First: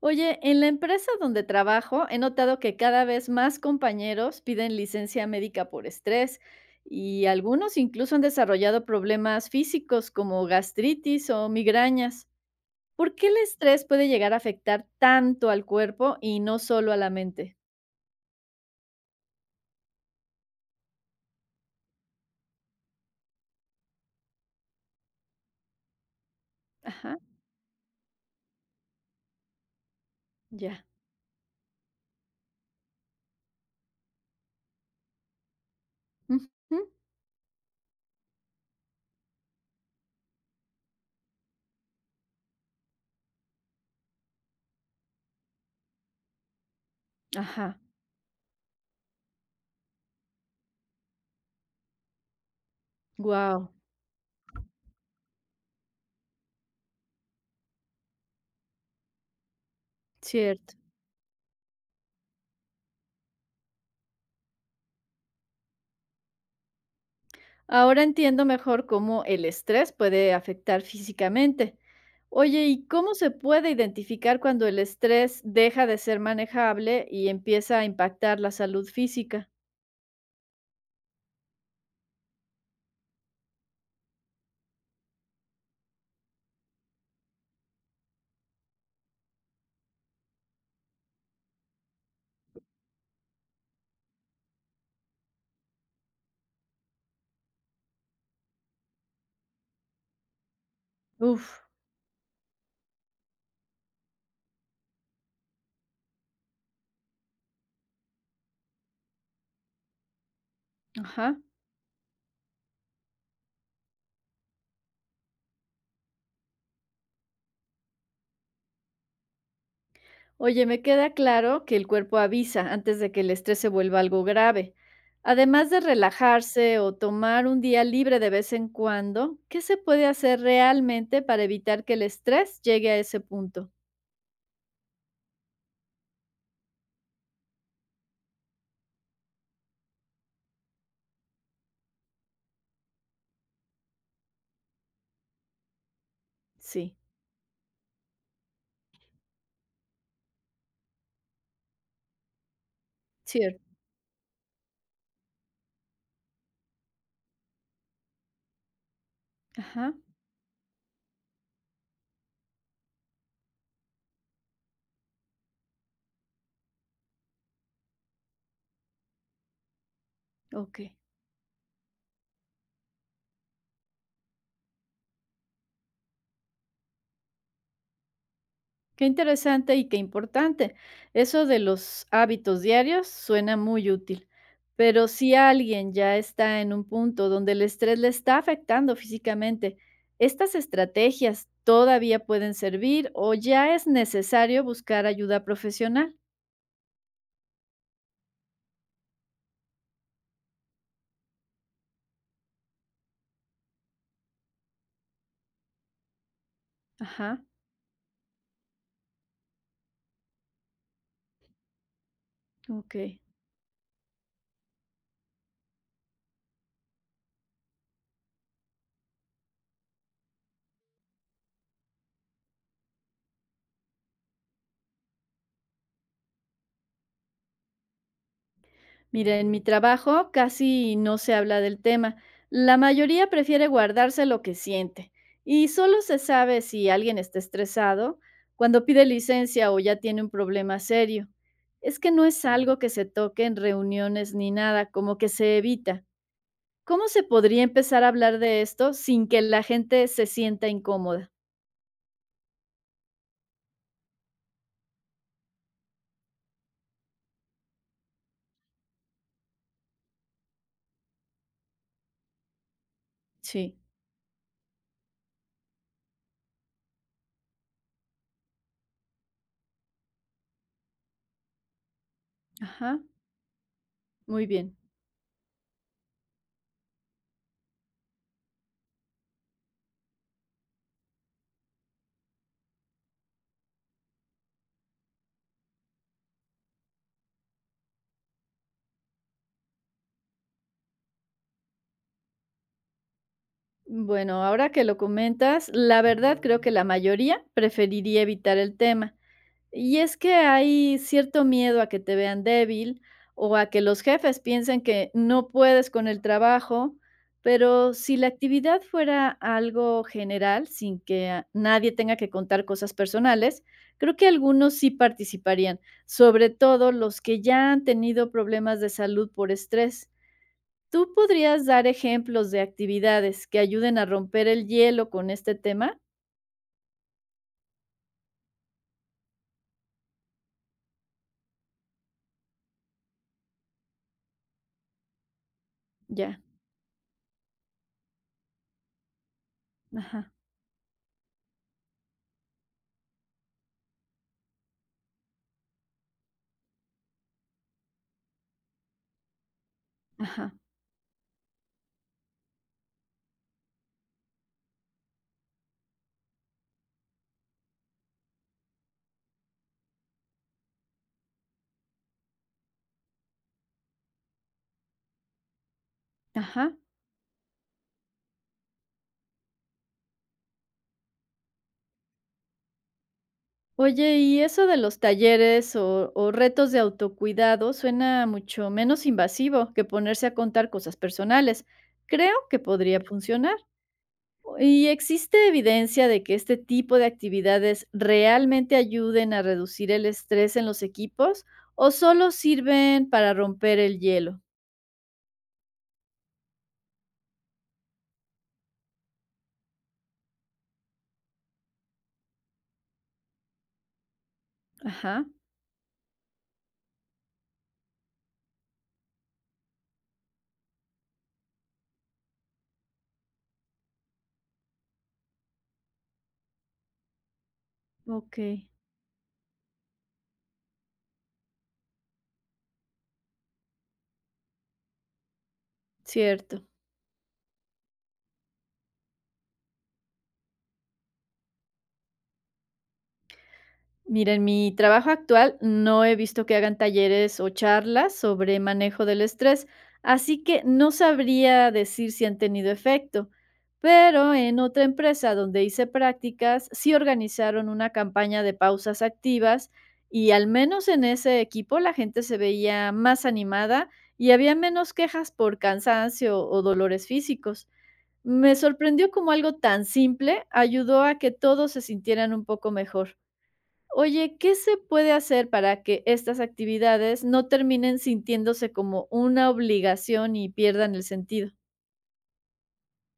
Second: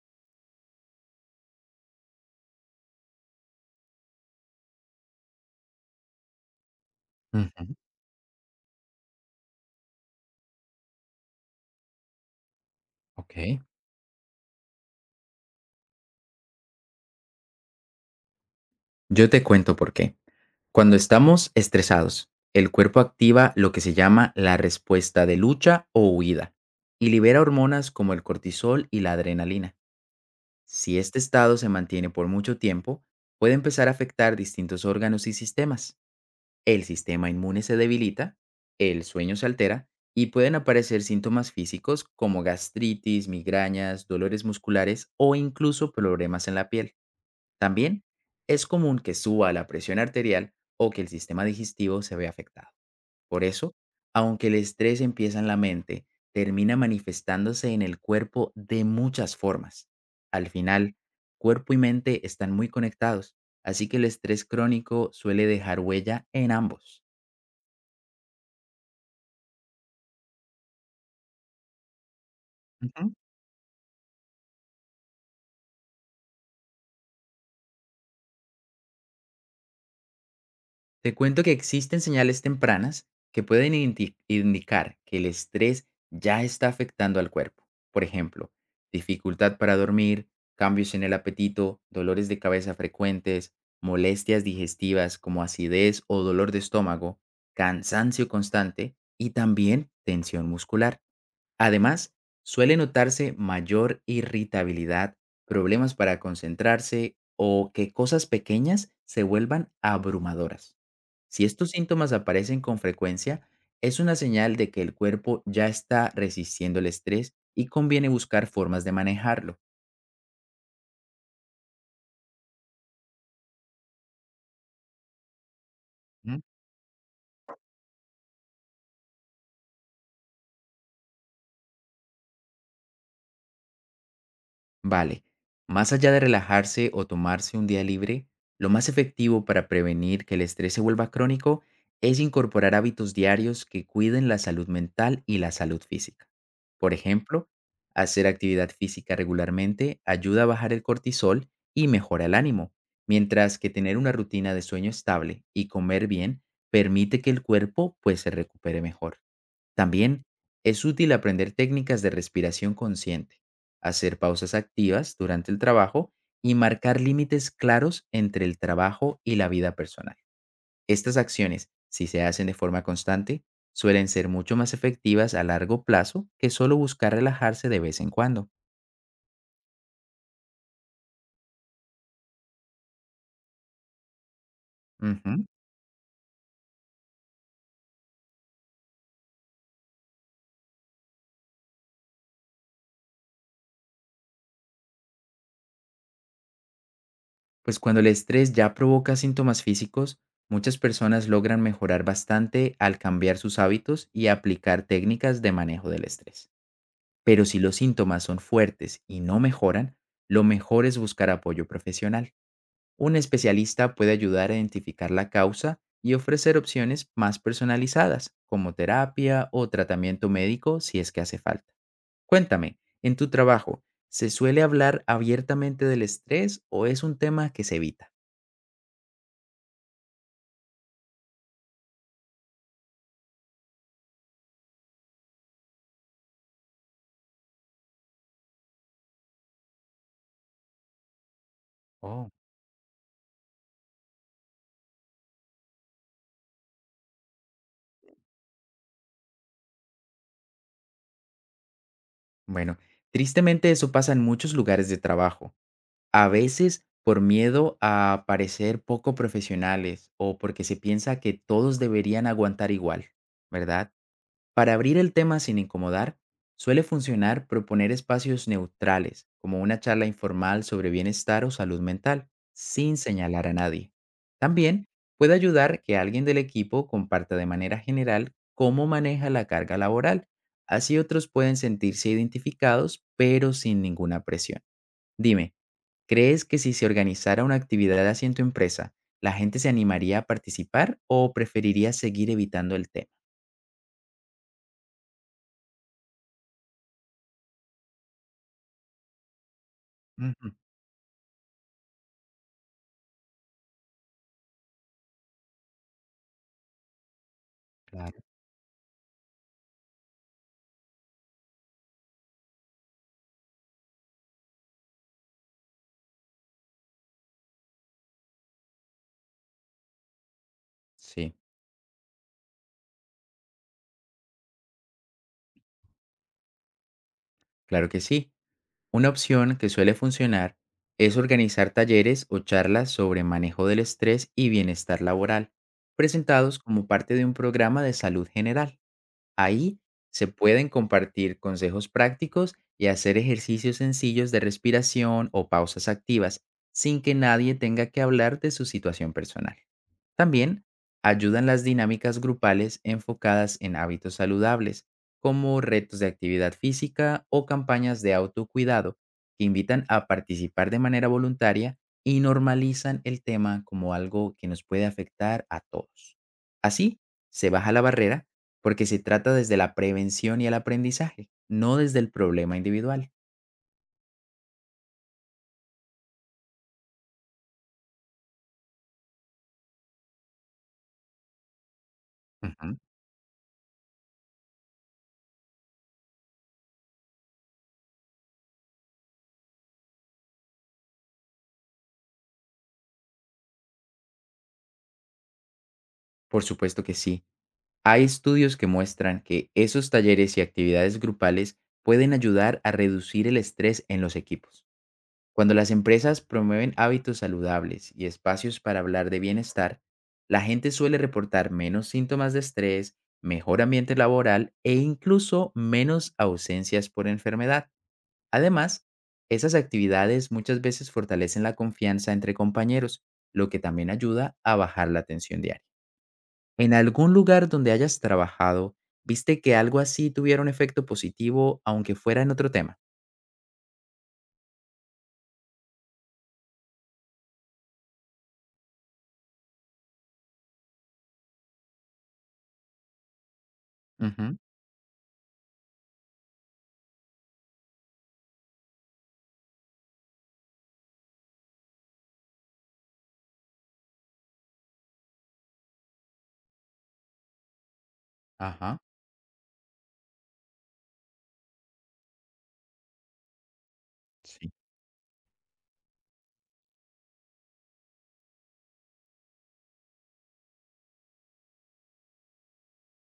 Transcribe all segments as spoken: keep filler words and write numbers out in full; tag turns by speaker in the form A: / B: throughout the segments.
A: Oye, en la empresa donde trabajo he notado que cada vez más compañeros piden licencia médica por estrés y
B: Ujú,
A: algunos incluso han desarrollado problemas físicos como gastritis o migrañas. ¿Por qué el
B: okey.
A: estrés puede llegar a afectar tanto al cuerpo y no solo a la mente?
B: Yo te cuento por qué. Cuando estamos estresados, el cuerpo activa lo que se llama la respuesta de lucha o huida y
A: Ajá,
B: libera hormonas como el cortisol y la adrenalina.
A: ya.
B: Si este estado se mantiene por mucho tiempo, puede empezar a afectar distintos órganos y sistemas.
A: Ujú.
B: El sistema inmune se debilita, el sueño se altera y pueden aparecer síntomas físicos como gastritis, migrañas, dolores musculares o incluso problemas en la piel.
A: Ajá.
B: También es común que suba la presión arterial o que el sistema digestivo se vea afectado. Por
A: Wow.
B: eso, aunque el estrés empieza en la mente, termina manifestándose en el cuerpo de muchas formas. Al
A: Cierto.
B: final, cuerpo y mente están muy conectados, así que el estrés crónico suele dejar huella en ambos.
A: Ahora entiendo mejor cómo el estrés puede afectar físicamente. Oye, ¿y
B: Ujú.
A: cómo se puede identificar cuando el estrés deja de ser manejable y empieza a impactar la salud física?
B: Te cuento que existen señales tempranas que pueden identi- indicar que el estrés ya está afectando al cuerpo. Por ejemplo, dificultad para dormir, cambios en el apetito, dolores de cabeza frecuentes, molestias digestivas como acidez o dolor de estómago, cansancio constante y también tensión muscular.
A: Uf.
B: Además, suele notarse mayor irritabilidad, problemas para concentrarse o que cosas pequeñas se vuelvan abrumadoras.
A: Ajá.
B: Si estos síntomas aparecen con frecuencia, es una señal de que el cuerpo ya está resistiendo el estrés y conviene buscar formas de manejarlo.
A: Oye, me queda claro que el cuerpo avisa antes de que el estrés se vuelva algo grave. Además de relajarse o tomar un día libre de vez en cuando, ¿qué se puede hacer realmente para evitar que el estrés llegue a ese punto?
B: Vale, más allá de relajarse o tomarse un día libre, lo más efectivo para prevenir que el estrés se vuelva crónico es incorporar hábitos diarios que cuiden la salud mental y la salud física. Por
A: Sí,
B: ejemplo, hacer actividad física regularmente ayuda a bajar el cortisol y mejora el ánimo, mientras que
A: cierto.
B: tener una rutina de sueño estable y comer bien permite que el cuerpo pues se recupere mejor.
A: Ajá,
B: También es útil aprender técnicas de respiración consciente, hacer pausas activas durante el trabajo y marcar límites claros entre el trabajo y la vida personal.
A: ok.
B: Estas acciones, si se hacen de forma constante, suelen ser mucho más efectivas a largo plazo que solo buscar relajarse de vez en cuando.
A: Qué interesante y qué importante. Eso de los hábitos diarios suena muy útil, pero
B: Ujú.
A: si alguien ya está en un punto donde el estrés le está afectando físicamente, ¿estas estrategias todavía pueden servir o ya es necesario buscar ayuda profesional?
B: Pues cuando el estrés ya provoca síntomas físicos, muchas personas logran mejorar bastante al cambiar sus hábitos y aplicar técnicas de manejo del estrés. Pero
A: Ajá,
B: si los síntomas son fuertes y no mejoran, lo mejor es buscar apoyo profesional.
A: ok.
B: Un especialista puede ayudar a identificar la causa y ofrecer opciones más personalizadas, como terapia o tratamiento médico si es que hace falta. Cuéntame, en tu trabajo, ¿se suele hablar abiertamente del estrés o es un tema que se evita?
A: Mira, en mi trabajo casi no se habla del tema. La mayoría prefiere guardarse lo que siente y solo se sabe si alguien está estresado cuando pide licencia o ya tiene un problema serio. Es que no
B: Oh.
A: es algo que se toque en reuniones ni nada, como que se evita. ¿Cómo se podría empezar a hablar de esto sin que la gente se sienta incómoda?
B: Bueno, tristemente eso pasa en muchos lugares de trabajo. A veces por miedo a parecer poco profesionales o porque se piensa que todos deberían aguantar igual,
A: Sí,
B: ¿verdad? Para abrir el tema sin incomodar, suele funcionar proponer espacios neutrales, como una charla informal sobre bienestar o salud mental, sin
A: ajá,
B: señalar a nadie.
A: muy bien.
B: También puede ayudar que alguien del equipo comparta de manera general cómo maneja la carga laboral. Así otros pueden sentirse identificados, pero sin ninguna presión. Dime, ¿crees que si se organizara una actividad así en tu empresa, la gente se animaría a participar o preferiría seguir evitando el tema?
A: Bueno, ahora que lo comentas, la verdad creo que la mayoría preferiría evitar el tema. Y es que
B: Ujú,
A: hay cierto miedo a que te vean débil o a que los jefes piensen que no puedes con el trabajo, pero si
B: claro.
A: la actividad fuera algo general, sin que a- nadie tenga que contar cosas personales, creo que algunos sí participarían, sobre todo los que ya han tenido problemas de salud por estrés. ¿Tú
B: Sí,
A: podrías dar ejemplos de actividades que ayuden a romper el hielo con este tema?
B: claro que sí. Una opción que suele funcionar es organizar talleres o charlas sobre manejo del estrés y bienestar laboral,
A: Ya,
B: presentados como parte de un programa de salud general. Ahí se
A: ajá,
B: pueden compartir consejos prácticos y hacer ejercicios sencillos de respiración o pausas activas, sin que nadie tenga que hablar de su situación personal.
A: ajá,
B: También ayudan las dinámicas grupales enfocadas en hábitos saludables, como retos de actividad física o campañas de autocuidado, que invitan a participar de manera voluntaria y normalizan el tema como algo que nos puede afectar a todos.
A: ajá.
B: Así, se baja la barrera porque se trata desde la prevención y el aprendizaje, no desde el problema individual.
A: Oye, y eso de los talleres o, o retos de autocuidado suena mucho menos invasivo que ponerse a contar cosas personales. Creo que
B: Ujú.
A: podría funcionar. ¿Y existe evidencia de que este tipo de actividades realmente ayuden a reducir el estrés en los equipos o solo sirven para romper el hielo?
B: Por supuesto que sí. Hay estudios que muestran que esos talleres y actividades grupales pueden ayudar a reducir el estrés en los equipos.
A: Ajá,
B: Cuando las empresas promueven hábitos saludables y espacios para hablar de bienestar, la gente suele reportar menos síntomas de estrés, mejor ambiente laboral e incluso menos ausencias por enfermedad.
A: ok,
B: Además, esas actividades muchas veces fortalecen la confianza entre compañeros, lo que también ayuda a bajar la tensión diaria.
A: cierto.
B: ¿En algún lugar donde hayas trabajado, viste que algo así tuviera un efecto positivo, aunque fuera en otro tema?
A: Mira, en mi trabajo actual no he visto que hagan talleres o charlas sobre manejo del estrés, así que no sabría decir si han tenido efecto. Pero
B: Ujú,
A: en otra empresa donde hice prácticas, sí organizaron una campaña de pausas activas y al menos en ese equipo la gente se veía más animada y había menos quejas por cansancio o dolores físicos. Me
B: ajá,
A: sorprendió cómo algo tan simple ayudó a que todos se sintieran un poco mejor. Oye,
B: sí.
A: ¿qué se puede hacer para que estas actividades no terminen sintiéndose como una obligación y pierdan el sentido?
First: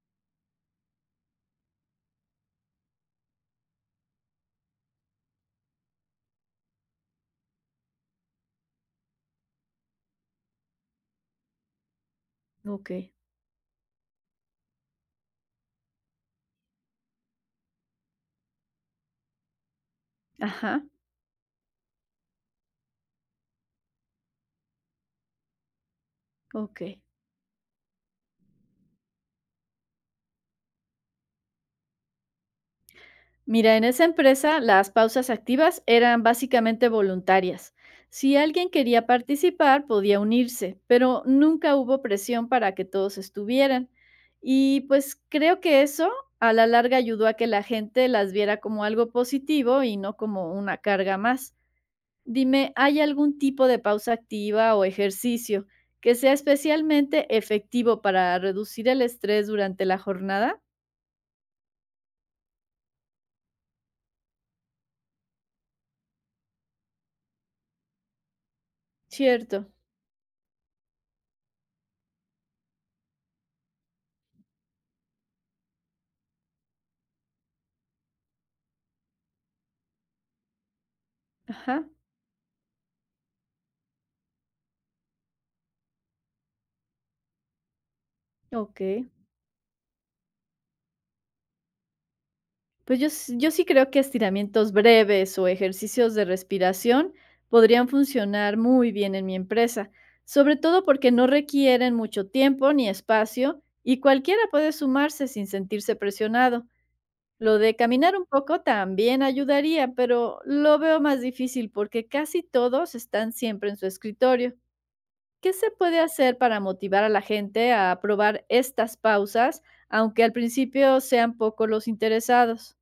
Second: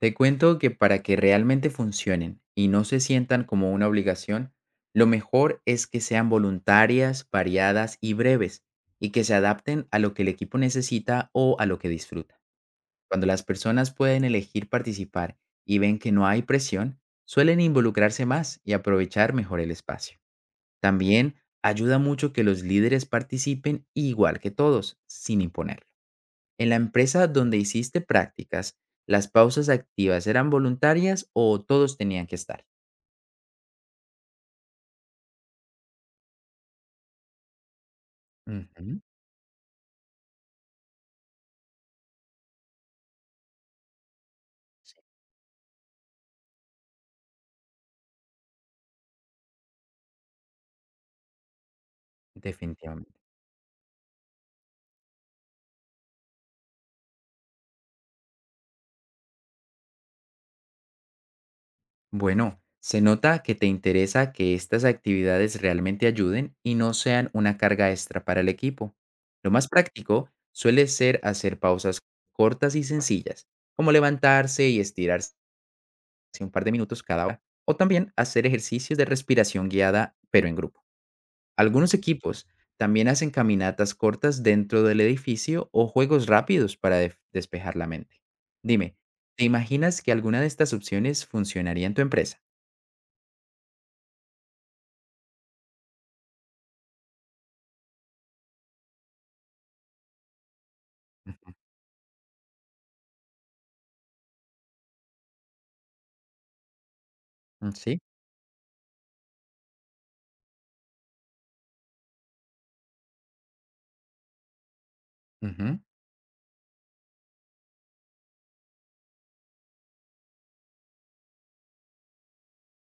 B: Te cuento que para que realmente funcionen y no se sientan como una obligación, lo mejor es que sean voluntarias, variadas y breves, y que se adapten a lo que el equipo necesita o a lo que disfruta.
A: Ok,
B: Cuando las personas pueden elegir participar y ven que no hay presión, suelen involucrarse más y aprovechar mejor el espacio.
A: ajá,
B: También ayuda mucho que los líderes participen igual que todos, sin imponerlo. En la
A: ok.
B: empresa donde hiciste prácticas, ¿las pausas activas eran voluntarias o todos tenían que estar?
A: Mira, en esa empresa las pausas activas eran básicamente voluntarias. Si alguien
B: Ujú,
A: quería participar, podía unirse, pero nunca hubo presión para que todos estuvieran. Y pues creo que eso a la larga ayudó a que la gente las viera como algo positivo y no como una carga más. Dime, ¿hay
B: definitivamente.
A: algún tipo de pausa activa o ejercicio que sea especialmente efectivo para reducir el estrés durante la jornada?
B: Bueno, se nota que te interesa que estas actividades realmente ayuden y no sean una carga extra para el equipo. Lo más
A: Cierto.
B: práctico suele ser hacer pausas cortas y sencillas, como levantarse y estirarse un par de minutos cada hora, o también hacer ejercicios de respiración guiada, pero en grupo.
A: Ajá.
B: Algunos equipos también hacen caminatas cortas dentro del edificio o juegos rápidos para def- despejar la mente.
A: Ok.
B: Dime, ¿te imaginas que alguna de estas opciones funcionaría en tu empresa?
A: Pues yo, s- yo sí creo que estiramientos breves o ejercicios de respiración podrían funcionar muy bien en mi empresa, sobre todo porque no requieren mucho tiempo ni espacio y cualquiera puede sumarse sin sentirse presionado. Lo
B: Mm,
A: de
B: sí,
A: caminar un poco también ayudaría, pero lo veo más difícil porque casi todos están siempre en su escritorio. ¿Qué se
B: ujú.
A: puede hacer para motivar a la gente a probar estas pausas, aunque al principio sean pocos los interesados?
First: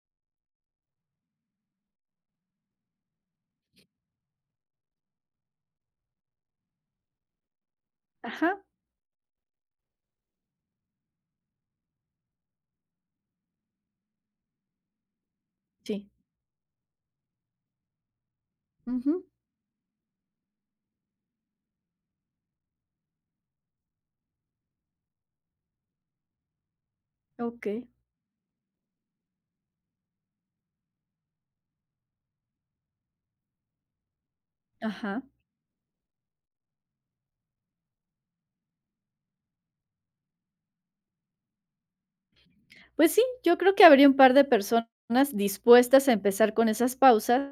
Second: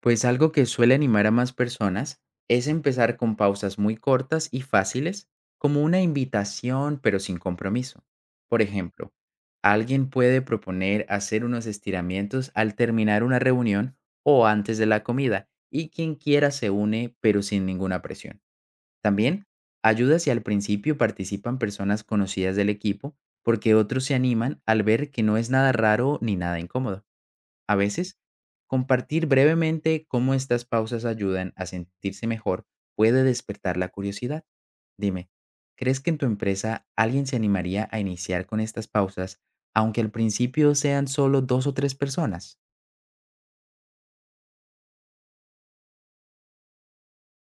B: Pues algo que suele animar a más personas es empezar con pausas muy cortas y fáciles, como una invitación pero sin compromiso.
A: Ajá,
B: Por ejemplo, alguien puede proponer hacer unos estiramientos al terminar una reunión o antes de la comida, y
A: sí,
B: quien quiera se une pero sin ninguna presión.
A: ujú,
B: También ayuda si al principio participan personas conocidas del equipo, porque otros se animan al ver que no es nada raro ni nada incómodo.
A: ok.
B: A veces, compartir brevemente cómo estas pausas ayudan a sentirse mejor puede despertar la curiosidad.
A: Ajá.
B: Dime, ¿crees que en tu empresa alguien se animaría a iniciar con estas pausas, aunque al principio sean solo dos o tres personas?
A: Pues sí, yo creo que habría un par de personas dispuestas a empezar con esas pausas,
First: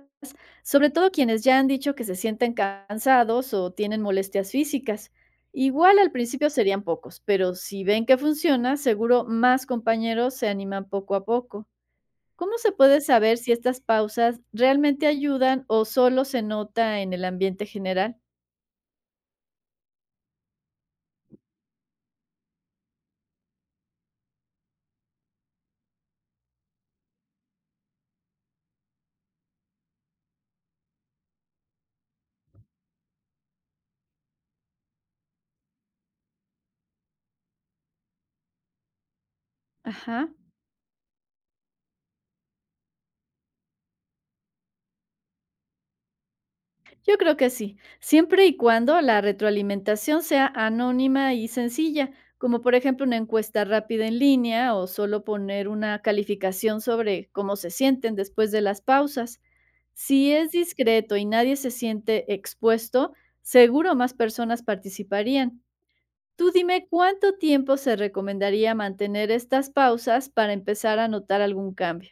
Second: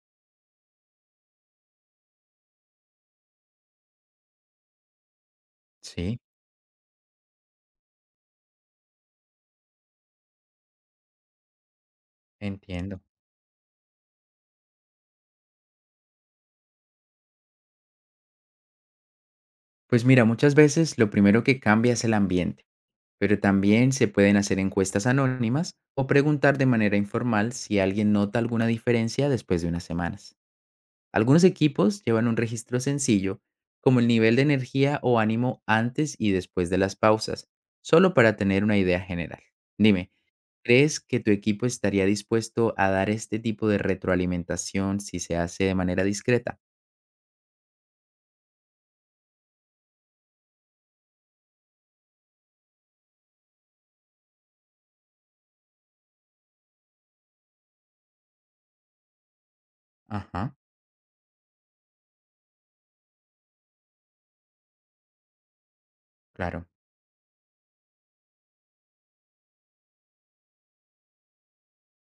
A: sobre todo quienes ya han dicho que se sienten cansados o tienen molestias físicas. Igual al
B: Sí,
A: principio serían pocos, pero si ven que funciona, seguro más compañeros se animan poco a poco. ¿Cómo se
B: entiendo.
A: puede saber si estas pausas realmente ayudan o solo se nota en el ambiente general?
B: Pues mira, muchas veces lo primero que cambia es el ambiente, pero también se pueden hacer encuestas anónimas o preguntar de manera informal si alguien nota alguna diferencia después de unas semanas. Algunos equipos llevan un registro sencillo, como el nivel de energía o ánimo antes y después de las pausas, solo para tener una idea general. Dime,
A: Ajá.
B: ¿crees que tu equipo estaría dispuesto a dar este tipo de retroalimentación si se hace de manera discreta?
A: Yo creo que sí, siempre y cuando la retroalimentación sea anónima y sencilla, como por ejemplo una encuesta rápida en línea o solo poner una calificación sobre cómo se sienten después de las pausas. Si es
B: Ajá,
A: discreto y nadie se siente expuesto, seguro más personas participarían. Tú
B: claro.
A: dime cuánto tiempo se recomendaría mantener estas pausas para empezar a notar algún cambio.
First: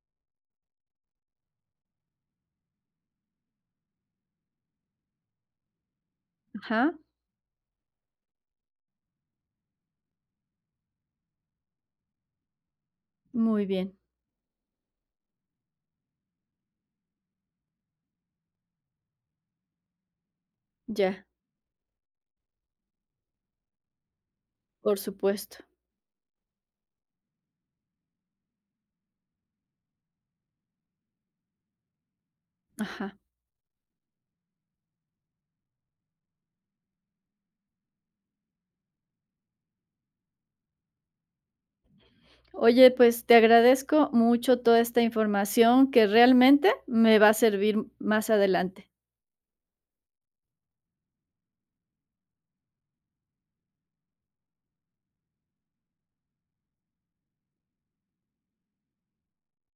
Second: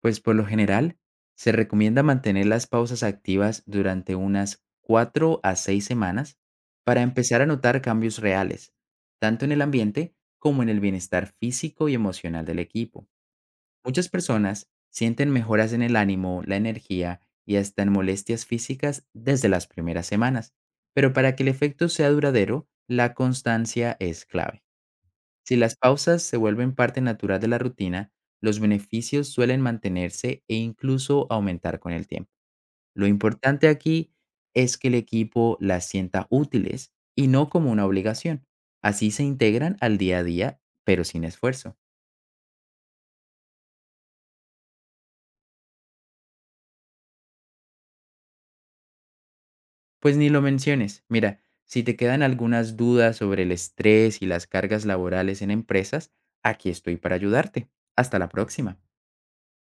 B: Pues por lo general, se recomienda mantener las pausas activas durante unas cuatro a seis semanas
A: Ajá,
B: para empezar a notar cambios reales, tanto en el ambiente como en el bienestar físico y emocional del equipo.
A: muy bien,
B: Muchas personas sienten mejoras en el ánimo, la energía y hasta en molestias físicas desde las primeras semanas, pero
A: ya,
B: para que el efecto sea duradero, la constancia es clave.
A: por
B: Si
A: supuesto.
B: las pausas se vuelven parte natural de la rutina, los beneficios suelen mantenerse e incluso aumentar con el tiempo. Lo
A: Ajá.
B: importante aquí es que el equipo las sienta útiles y no como una obligación. Así se integran al día a día, pero sin esfuerzo.
A: Oye, pues te agradezco mucho toda esta información que realmente me va a servir más adelante.
B: Pues ni lo menciones. Mira, si te quedan algunas dudas sobre el estrés y las cargas laborales en empresas, aquí estoy para ayudarte. Hasta la próxima.